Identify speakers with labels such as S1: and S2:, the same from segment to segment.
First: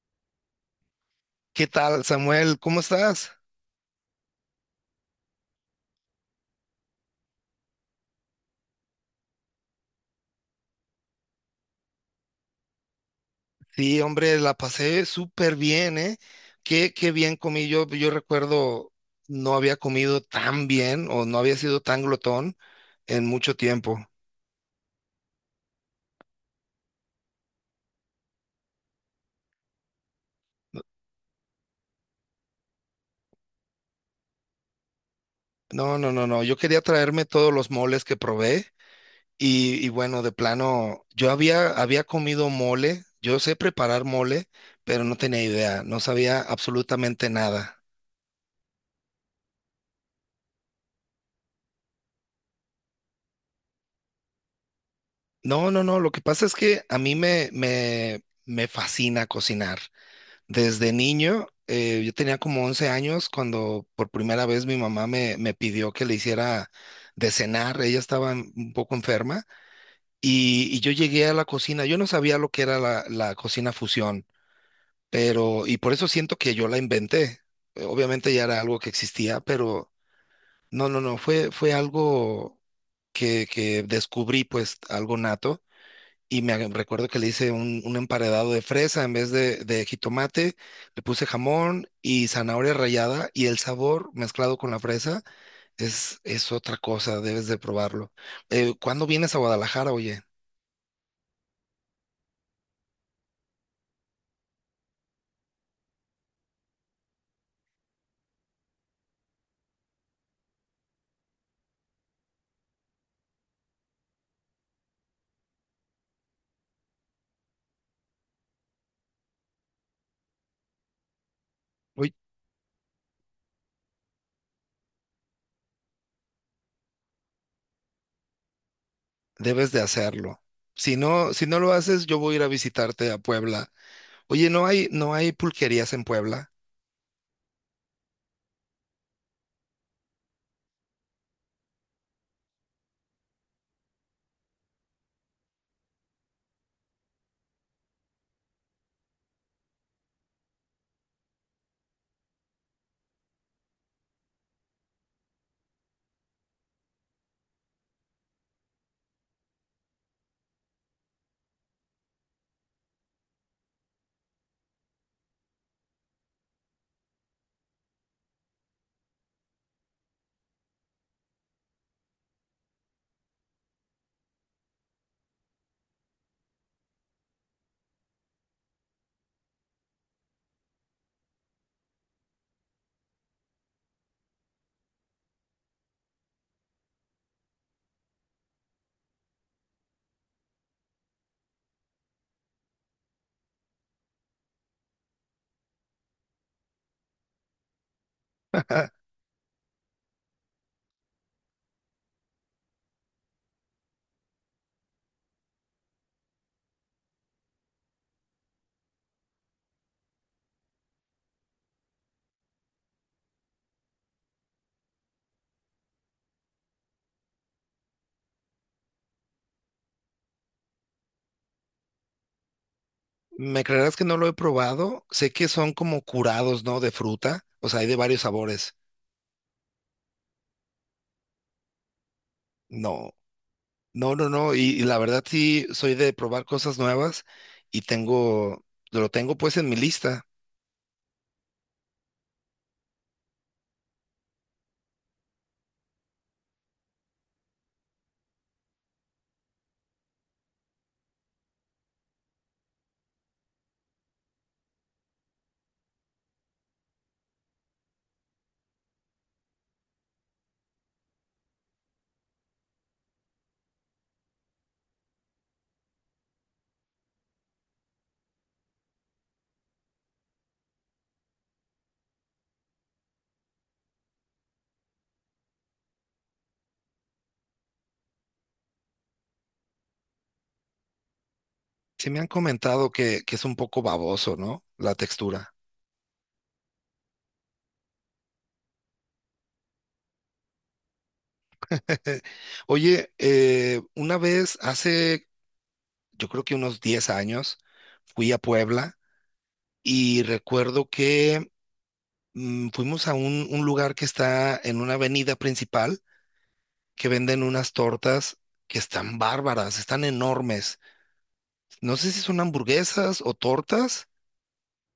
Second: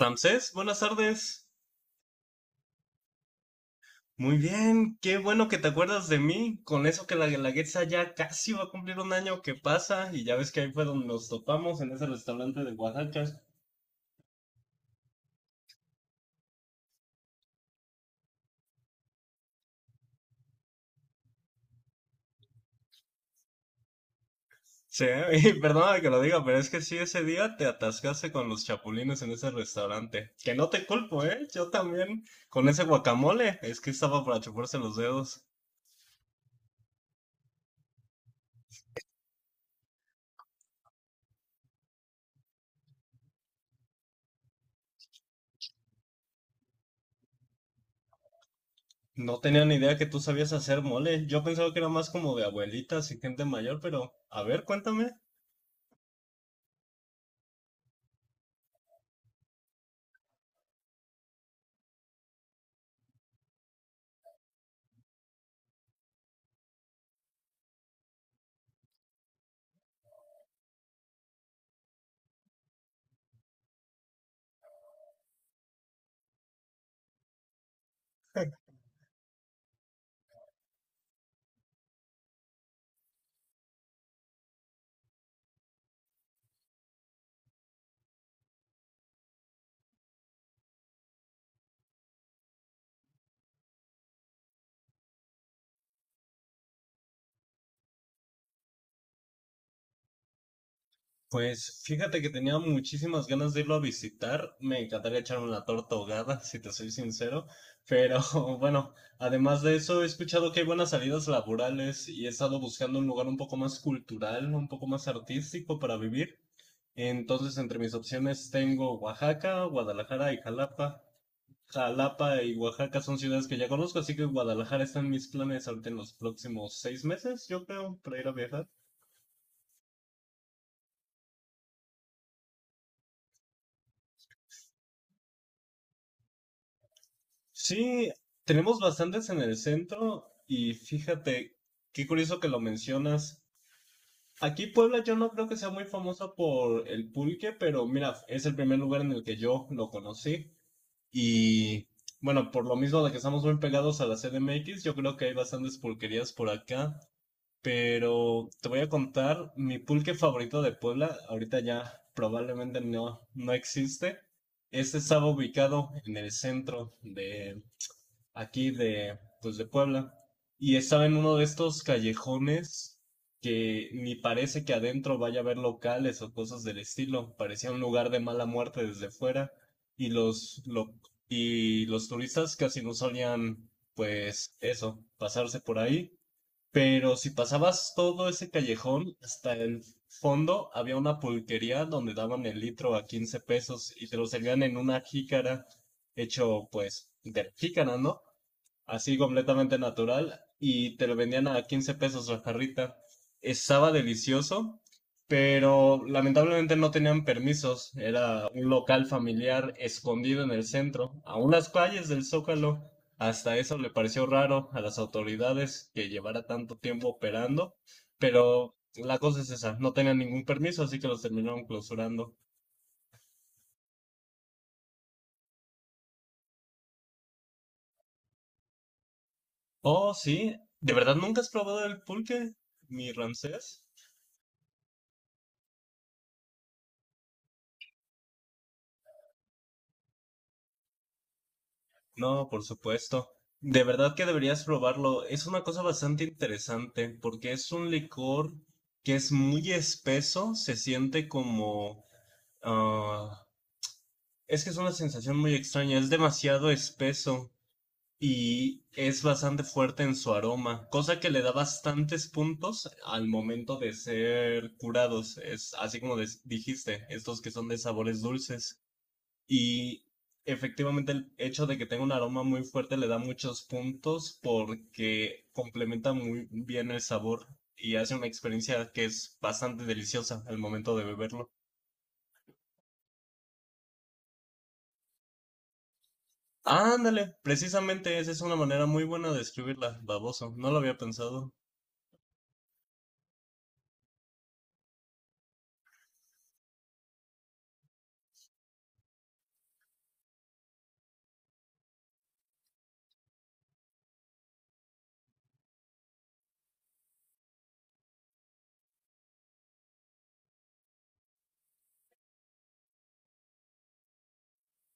S1: Ramsés, buenas tardes.
S2: ¿Qué tal, Samuel? ¿Cómo estás?
S1: Muy bien, qué bueno que te acuerdas de mí. Con eso que la Guelaguetza ya casi va a cumplir un año que pasa, y ya ves que ahí fue donde nos topamos en ese restaurante de Oaxaca.
S2: Sí, hombre, la pasé súper bien, ¿eh? Qué bien comí. Yo recuerdo no había comido tan bien o no había sido tan glotón en mucho tiempo.
S1: Sí, y perdóname que lo diga, pero es que sí, ese día te atascaste con los chapulines en ese restaurante. Que no te culpo, ¿eh? Yo también. Con ese guacamole, es que estaba para chuparse los dedos.
S2: No, no, no, no. Yo quería traerme todos los moles que probé y bueno, de plano, yo había comido mole. Yo sé preparar mole, pero no tenía idea. No sabía absolutamente nada.
S1: No tenía ni idea que tú sabías hacer mole. Yo pensaba que era más como de abuelitas y gente mayor, pero a ver, cuéntame.
S2: No, no, no. Lo que pasa es que a mí me fascina cocinar. Desde niño, yo tenía como 11 años cuando por primera vez mi mamá me pidió que le hiciera de cenar. Ella estaba un poco enferma y yo llegué a la cocina. Yo no sabía lo que era la cocina fusión, pero y por eso siento que yo la inventé. Obviamente ya era algo que existía, pero no, no, no, fue, fue algo que descubrí, pues algo nato. Y recuerdo que le hice un emparedado de fresa en vez de jitomate, le puse jamón y zanahoria rallada y el sabor mezclado con la fresa es otra cosa, debes de probarlo. ¿Cuándo vienes a Guadalajara, oye?
S1: Pues fíjate que tenía muchísimas ganas de irlo a visitar. Me encantaría echarme una torta ahogada, si te soy sincero. Pero bueno, además de eso, he escuchado que hay buenas salidas laborales y he estado buscando un lugar un poco más cultural, un poco más artístico para vivir. Entonces, entre mis opciones tengo Oaxaca, Guadalajara y Jalapa.
S2: Uy,
S1: Jalapa y Oaxaca son ciudades que ya conozco, así que Guadalajara está en mis planes ahorita en los próximos 6 meses, yo creo, para ir a viajar.
S2: debes de hacerlo. Si no, si no lo haces, yo voy a ir a visitarte a Puebla. Oye, no hay pulquerías en Puebla.
S1: Sí, tenemos bastantes en el centro y fíjate, qué curioso que lo mencionas. Aquí Puebla yo no creo que sea muy famosa por el pulque, pero mira, es el primer lugar en el que yo lo conocí. Y bueno, por lo mismo de que estamos muy pegados a la CDMX, yo creo que hay bastantes pulquerías por acá. Pero te voy a contar mi pulque favorito de Puebla. Ahorita ya probablemente no, no existe. Este estaba ubicado en el centro de aquí de, pues de Puebla. Y estaba en uno de estos callejones que ni parece que adentro vaya a haber locales o cosas del estilo. Parecía un lugar de mala muerte desde fuera. Y los, lo- y los turistas casi no solían, pues eso, pasarse por ahí. Pero si pasabas todo ese callejón, hasta el fondo había una pulquería donde daban el litro a 15 pesos y te lo servían en una jícara hecho pues de la jícara, ¿no? Así completamente natural, y te lo vendían a 15 pesos la jarrita. Estaba delicioso, pero lamentablemente no tenían permisos. Era un local familiar escondido en el centro, a unas calles del Zócalo. Hasta eso le pareció raro a las autoridades que llevara tanto tiempo operando, pero la cosa es esa, no tenían ningún permiso, así que los terminaron clausurando.
S2: ¿Me creerás que no lo he probado? Sé que son como curados, ¿no? De fruta, o sea, hay de varios sabores.
S1: Oh, sí, ¿de verdad nunca has probado el pulque,
S2: No.
S1: mi Ramsés?
S2: No, no, no, y la verdad sí soy de probar cosas nuevas y tengo, lo tengo pues en mi lista.
S1: No, por supuesto. De verdad que deberías probarlo. Es una cosa bastante interesante porque es un licor que es muy espeso, se siente como, ah, es que es una sensación muy extraña, es demasiado espeso y es bastante fuerte en su aroma, cosa que le da bastantes puntos al momento de ser curados. Es así como dijiste, estos que son de sabores dulces. Y efectivamente el hecho de que tenga un aroma muy fuerte le da muchos puntos porque complementa muy bien el sabor y hace una experiencia que es bastante deliciosa al momento de beberlo.
S2: Sí me han comentado que, es un poco baboso, ¿no? La textura.
S1: Ándale, precisamente esa es una manera muy buena de describirla, baboso. No lo había pensado.
S2: Oye, una vez hace, yo creo que unos 10 años, fui a Puebla y recuerdo que fuimos a un lugar que está en una avenida principal que venden unas tortas que están bárbaras, están enormes. No sé si son hamburguesas o tortas.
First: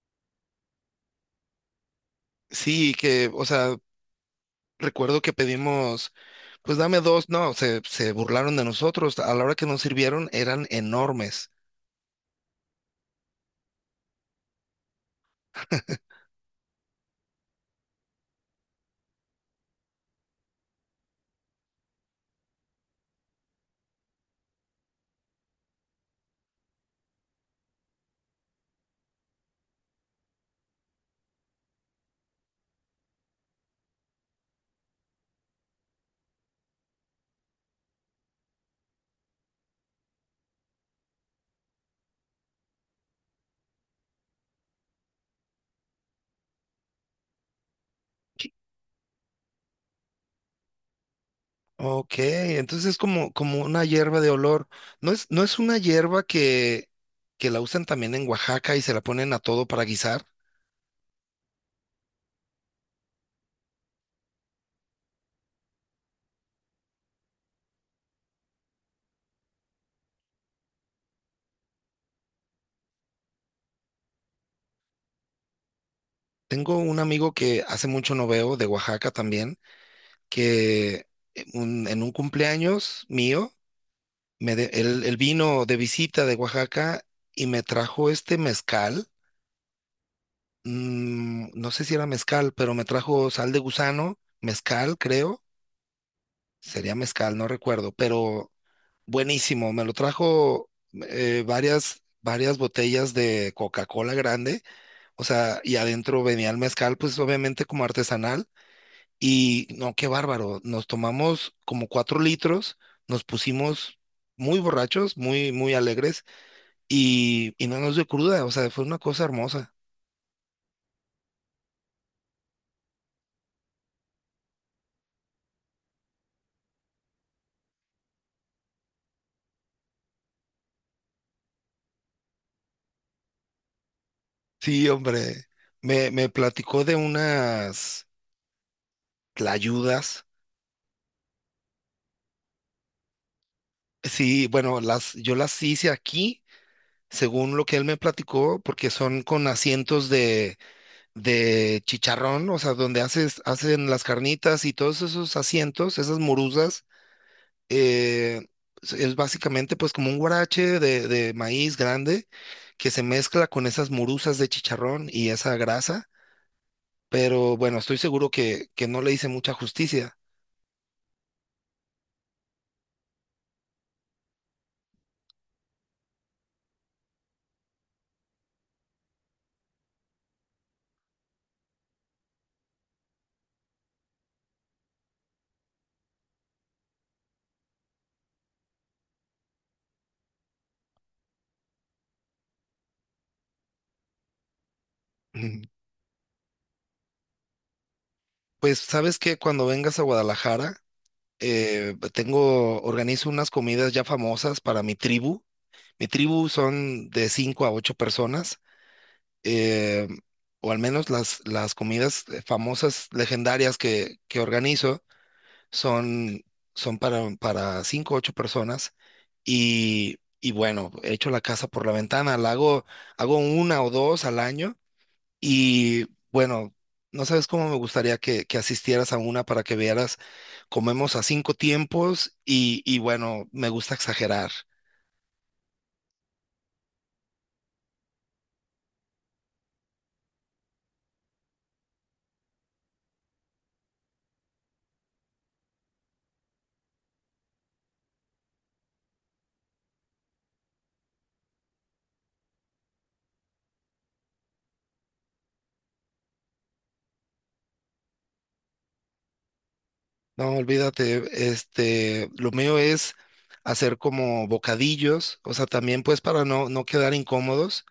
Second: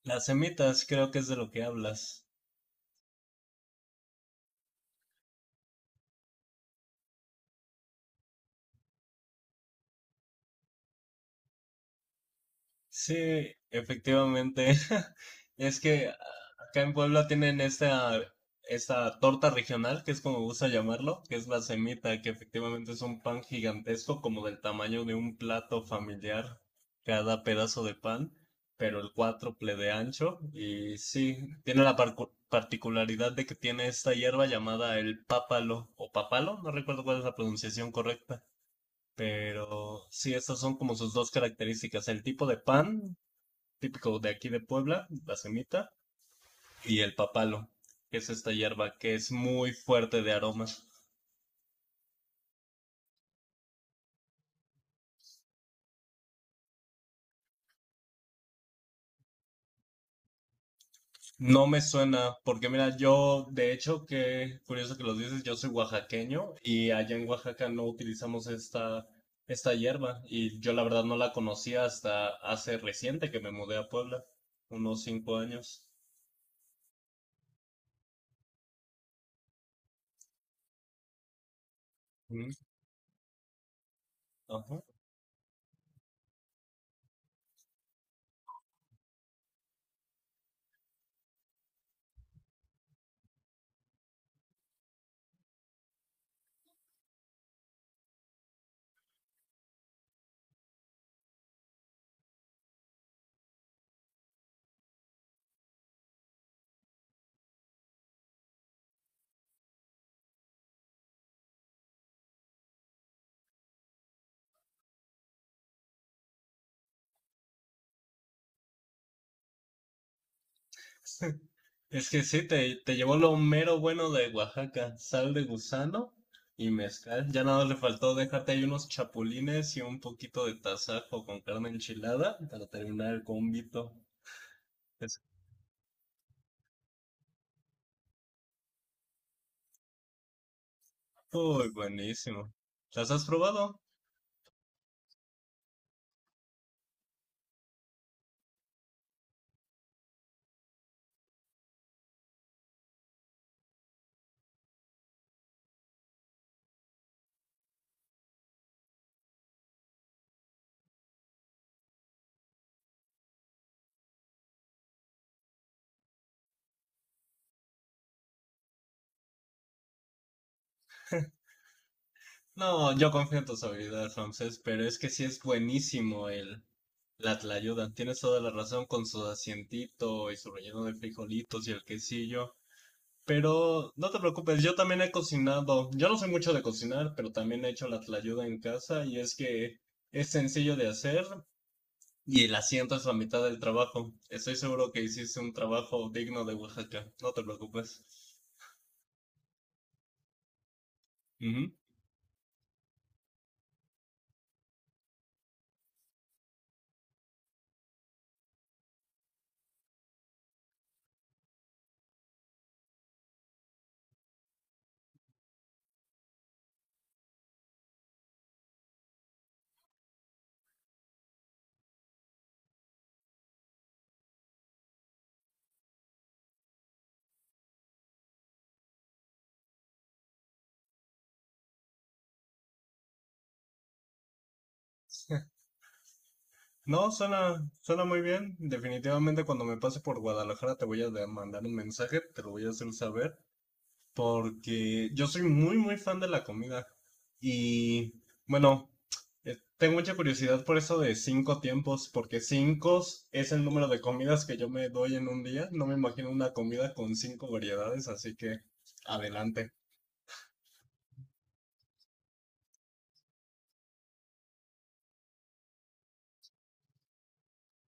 S1: Las semitas creo que es de lo que hablas.
S2: Sí, que, o sea, recuerdo que pedimos, pues dame dos, no, se burlaron de nosotros. A la hora que nos sirvieron eran enormes.
S1: Sí, efectivamente. Es que ah, acá en Puebla tienen esta torta regional, que es como gusta llamarlo, que es la semita, que efectivamente es un pan gigantesco, como del tamaño de un plato familiar, cada pedazo de pan, pero el cuádruple de ancho. Y sí, tiene la particularidad de que tiene esta hierba llamada el pápalo, o papalo, no recuerdo cuál es la pronunciación correcta. Pero sí, estas son como sus dos características, el tipo de pan típico de aquí de Puebla, la semita, y el papalo, que es esta hierba que es muy fuerte de aromas.
S2: Ok, entonces es como, como una hierba de olor. No es una hierba que la usan también en Oaxaca y se la ponen a todo para guisar.
S1: No me suena, porque mira, yo, de hecho, que curioso que lo dices, yo soy oaxaqueño y allá en Oaxaca no utilizamos esta hierba y yo la verdad no la conocía hasta hace reciente que me mudé a Puebla, unos 5 años.
S2: Tengo un amigo que hace mucho no veo de Oaxaca también, que en un
S1: Mm.
S2: cumpleaños mío, me de-
S1: Ajá.
S2: él, él vino de visita de Oaxaca y me trajo este mezcal, no sé si era mezcal, pero me trajo sal de gusano, mezcal, creo. Sería mezcal, no recuerdo, pero buenísimo. Me lo trajo varias botellas de Coca-Cola grande, o sea, y adentro venía el mezcal, pues obviamente como artesanal. Y no, qué bárbaro. Nos tomamos como 4 litros, nos pusimos muy borrachos, muy, muy alegres y no nos dio cruda, o sea, fue una cosa hermosa.
S1: Es que sí, te llevó lo mero bueno de Oaxaca, sal de gusano y mezcal. Ya nada le faltó, déjate ahí unos chapulines y un poquito de tasajo con carne enchilada para terminar el combito.
S2: Sí,
S1: Es
S2: hombre, me platicó de unas tlayudas.
S1: muy buenísimo. ¿Las has probado?
S2: Sí, bueno, las, yo las hice aquí, según lo que él me platicó, porque son con asientos de chicharrón, o sea, donde haces, hacen las carnitas y todos esos asientos, esas morusas, eh, es básicamente pues como un guarache de maíz grande que se mezcla con esas morusas de chicharrón y esa grasa, pero bueno, estoy seguro que, no le hice mucha justicia.
S1: No, yo confío en tus habilidades, Ramsés, pero es que sí es buenísimo el la tlayuda. Tienes toda la razón con su asientito y su relleno de frijolitos y el quesillo. Pero no te preocupes, yo también he cocinado. Yo no soy mucho de cocinar, pero también he hecho la tlayuda en casa y es que es sencillo de hacer y el asiento es la mitad del trabajo. Estoy seguro que hiciste un trabajo digno de Oaxaca, no te preocupes.
S2: Pues sabes que cuando vengas a Guadalajara,
S1: Ujú.
S2: organizo unas comidas ya famosas para mi tribu. Mi tribu son de cinco a ocho personas, eh, o al menos las comidas famosas, legendarias que, organizo son, son para cinco o ocho personas. Y bueno, echo la casa por la ventana, la hago, hago una o dos al año y bueno, no sabes cómo me gustaría que asistieras a una para que vieras, comemos a cinco tiempos y bueno, me gusta exagerar.
S1: No, suena, suena muy bien. Definitivamente cuando me pase por Guadalajara te voy a mandar un mensaje, te lo voy a hacer saber, porque yo soy muy, muy fan de la comida. Y bueno, tengo mucha curiosidad por eso de cinco tiempos, porque cinco es el número de comidas que yo me doy en un día. No me imagino una comida con cinco variedades, así que adelante.
S2: No, olvídate, este, lo mío es hacer como bocadillos, o sea, también pues para no quedar incómodos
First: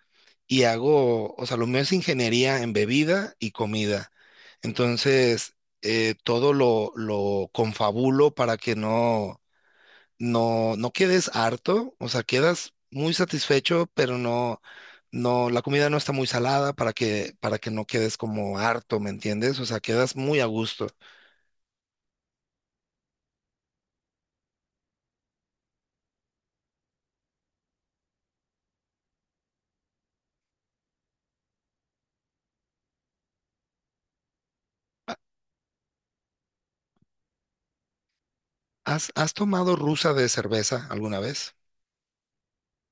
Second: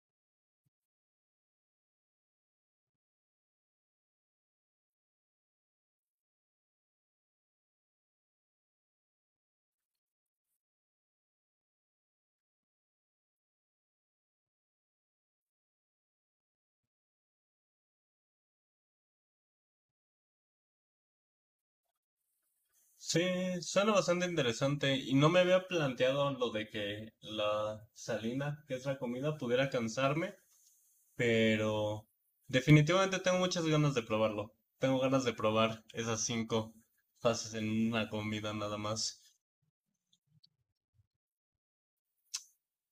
S2: y hago, o sea, lo mío es ingeniería en bebida y comida. Entonces, todo lo confabulo para que no quedes harto, o sea, quedas muy satisfecho, pero no, la comida no está muy salada para que no quedes como harto, ¿me entiendes? O sea, quedas muy a gusto.
S1: Sí, suena bastante interesante y no me había planteado lo de que la salina, que es la comida, pudiera cansarme, pero definitivamente tengo muchas ganas de probarlo. Tengo
S2: Ha-
S1: ganas de probar esas cinco fases en una comida nada
S2: ¿Has,
S1: más.
S2: has tomado rusa de cerveza alguna vez?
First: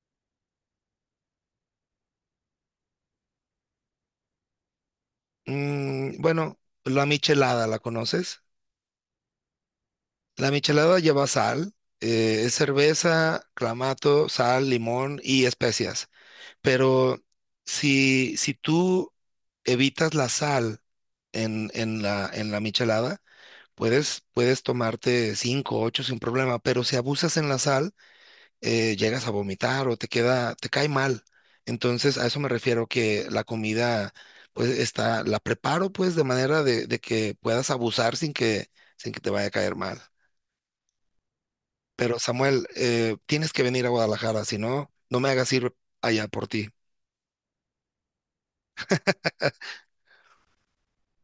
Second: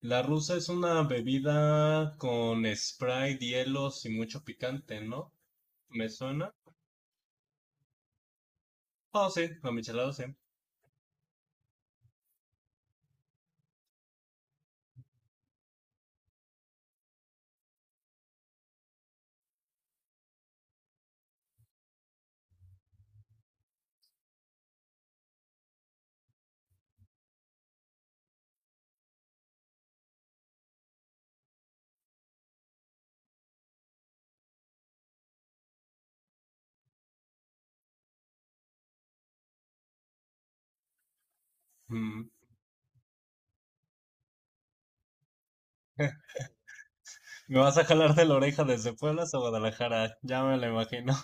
S1: La rusa es una bebida con Sprite, hielos y mucho picante, ¿no? ¿Me suena?
S2: Bueno, la michelada, ¿la conoces?
S1: Oh, sí, la michelada sí.
S2: La michelada lleva sal, es cerveza, clamato, sal, limón y especias. Pero si tú evitas la sal en la michelada, puedes tomarte cinco, ocho sin problema, pero si abusas en la sal, llegas a vomitar o te cae mal. Entonces, a eso me refiero que la comida, pues, está, la preparo, pues, de manera de que puedas abusar sin que, te vaya a caer mal. Pero,
S1: Mm.
S2: Samuel, tienes que venir a Guadalajara, si no, no me hagas ir allá por ti.
S1: Me vas a jalar de la oreja desde Puebla hasta Guadalajara, ya me lo imagino.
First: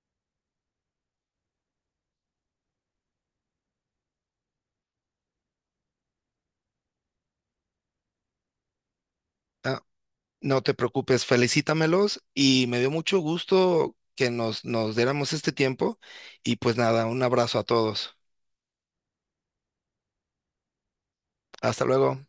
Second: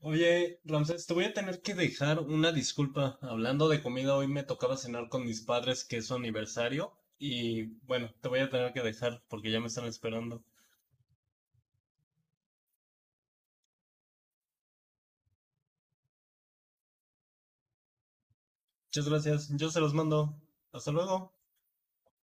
S1: Oye, Ramsés, te voy a tener que dejar una disculpa. Hablando de comida, hoy me tocaba cenar con mis padres, que es su aniversario. Y bueno, te voy a tener que dejar porque ya me
S2: Ah,
S1: están esperando.
S2: no te preocupes, felicítamelos y me dio mucho gusto que nos diéramos este tiempo y pues nada, un abrazo a todos.
S1: Muchas gracias, yo se los mando. Hasta luego.
S2: Hasta luego.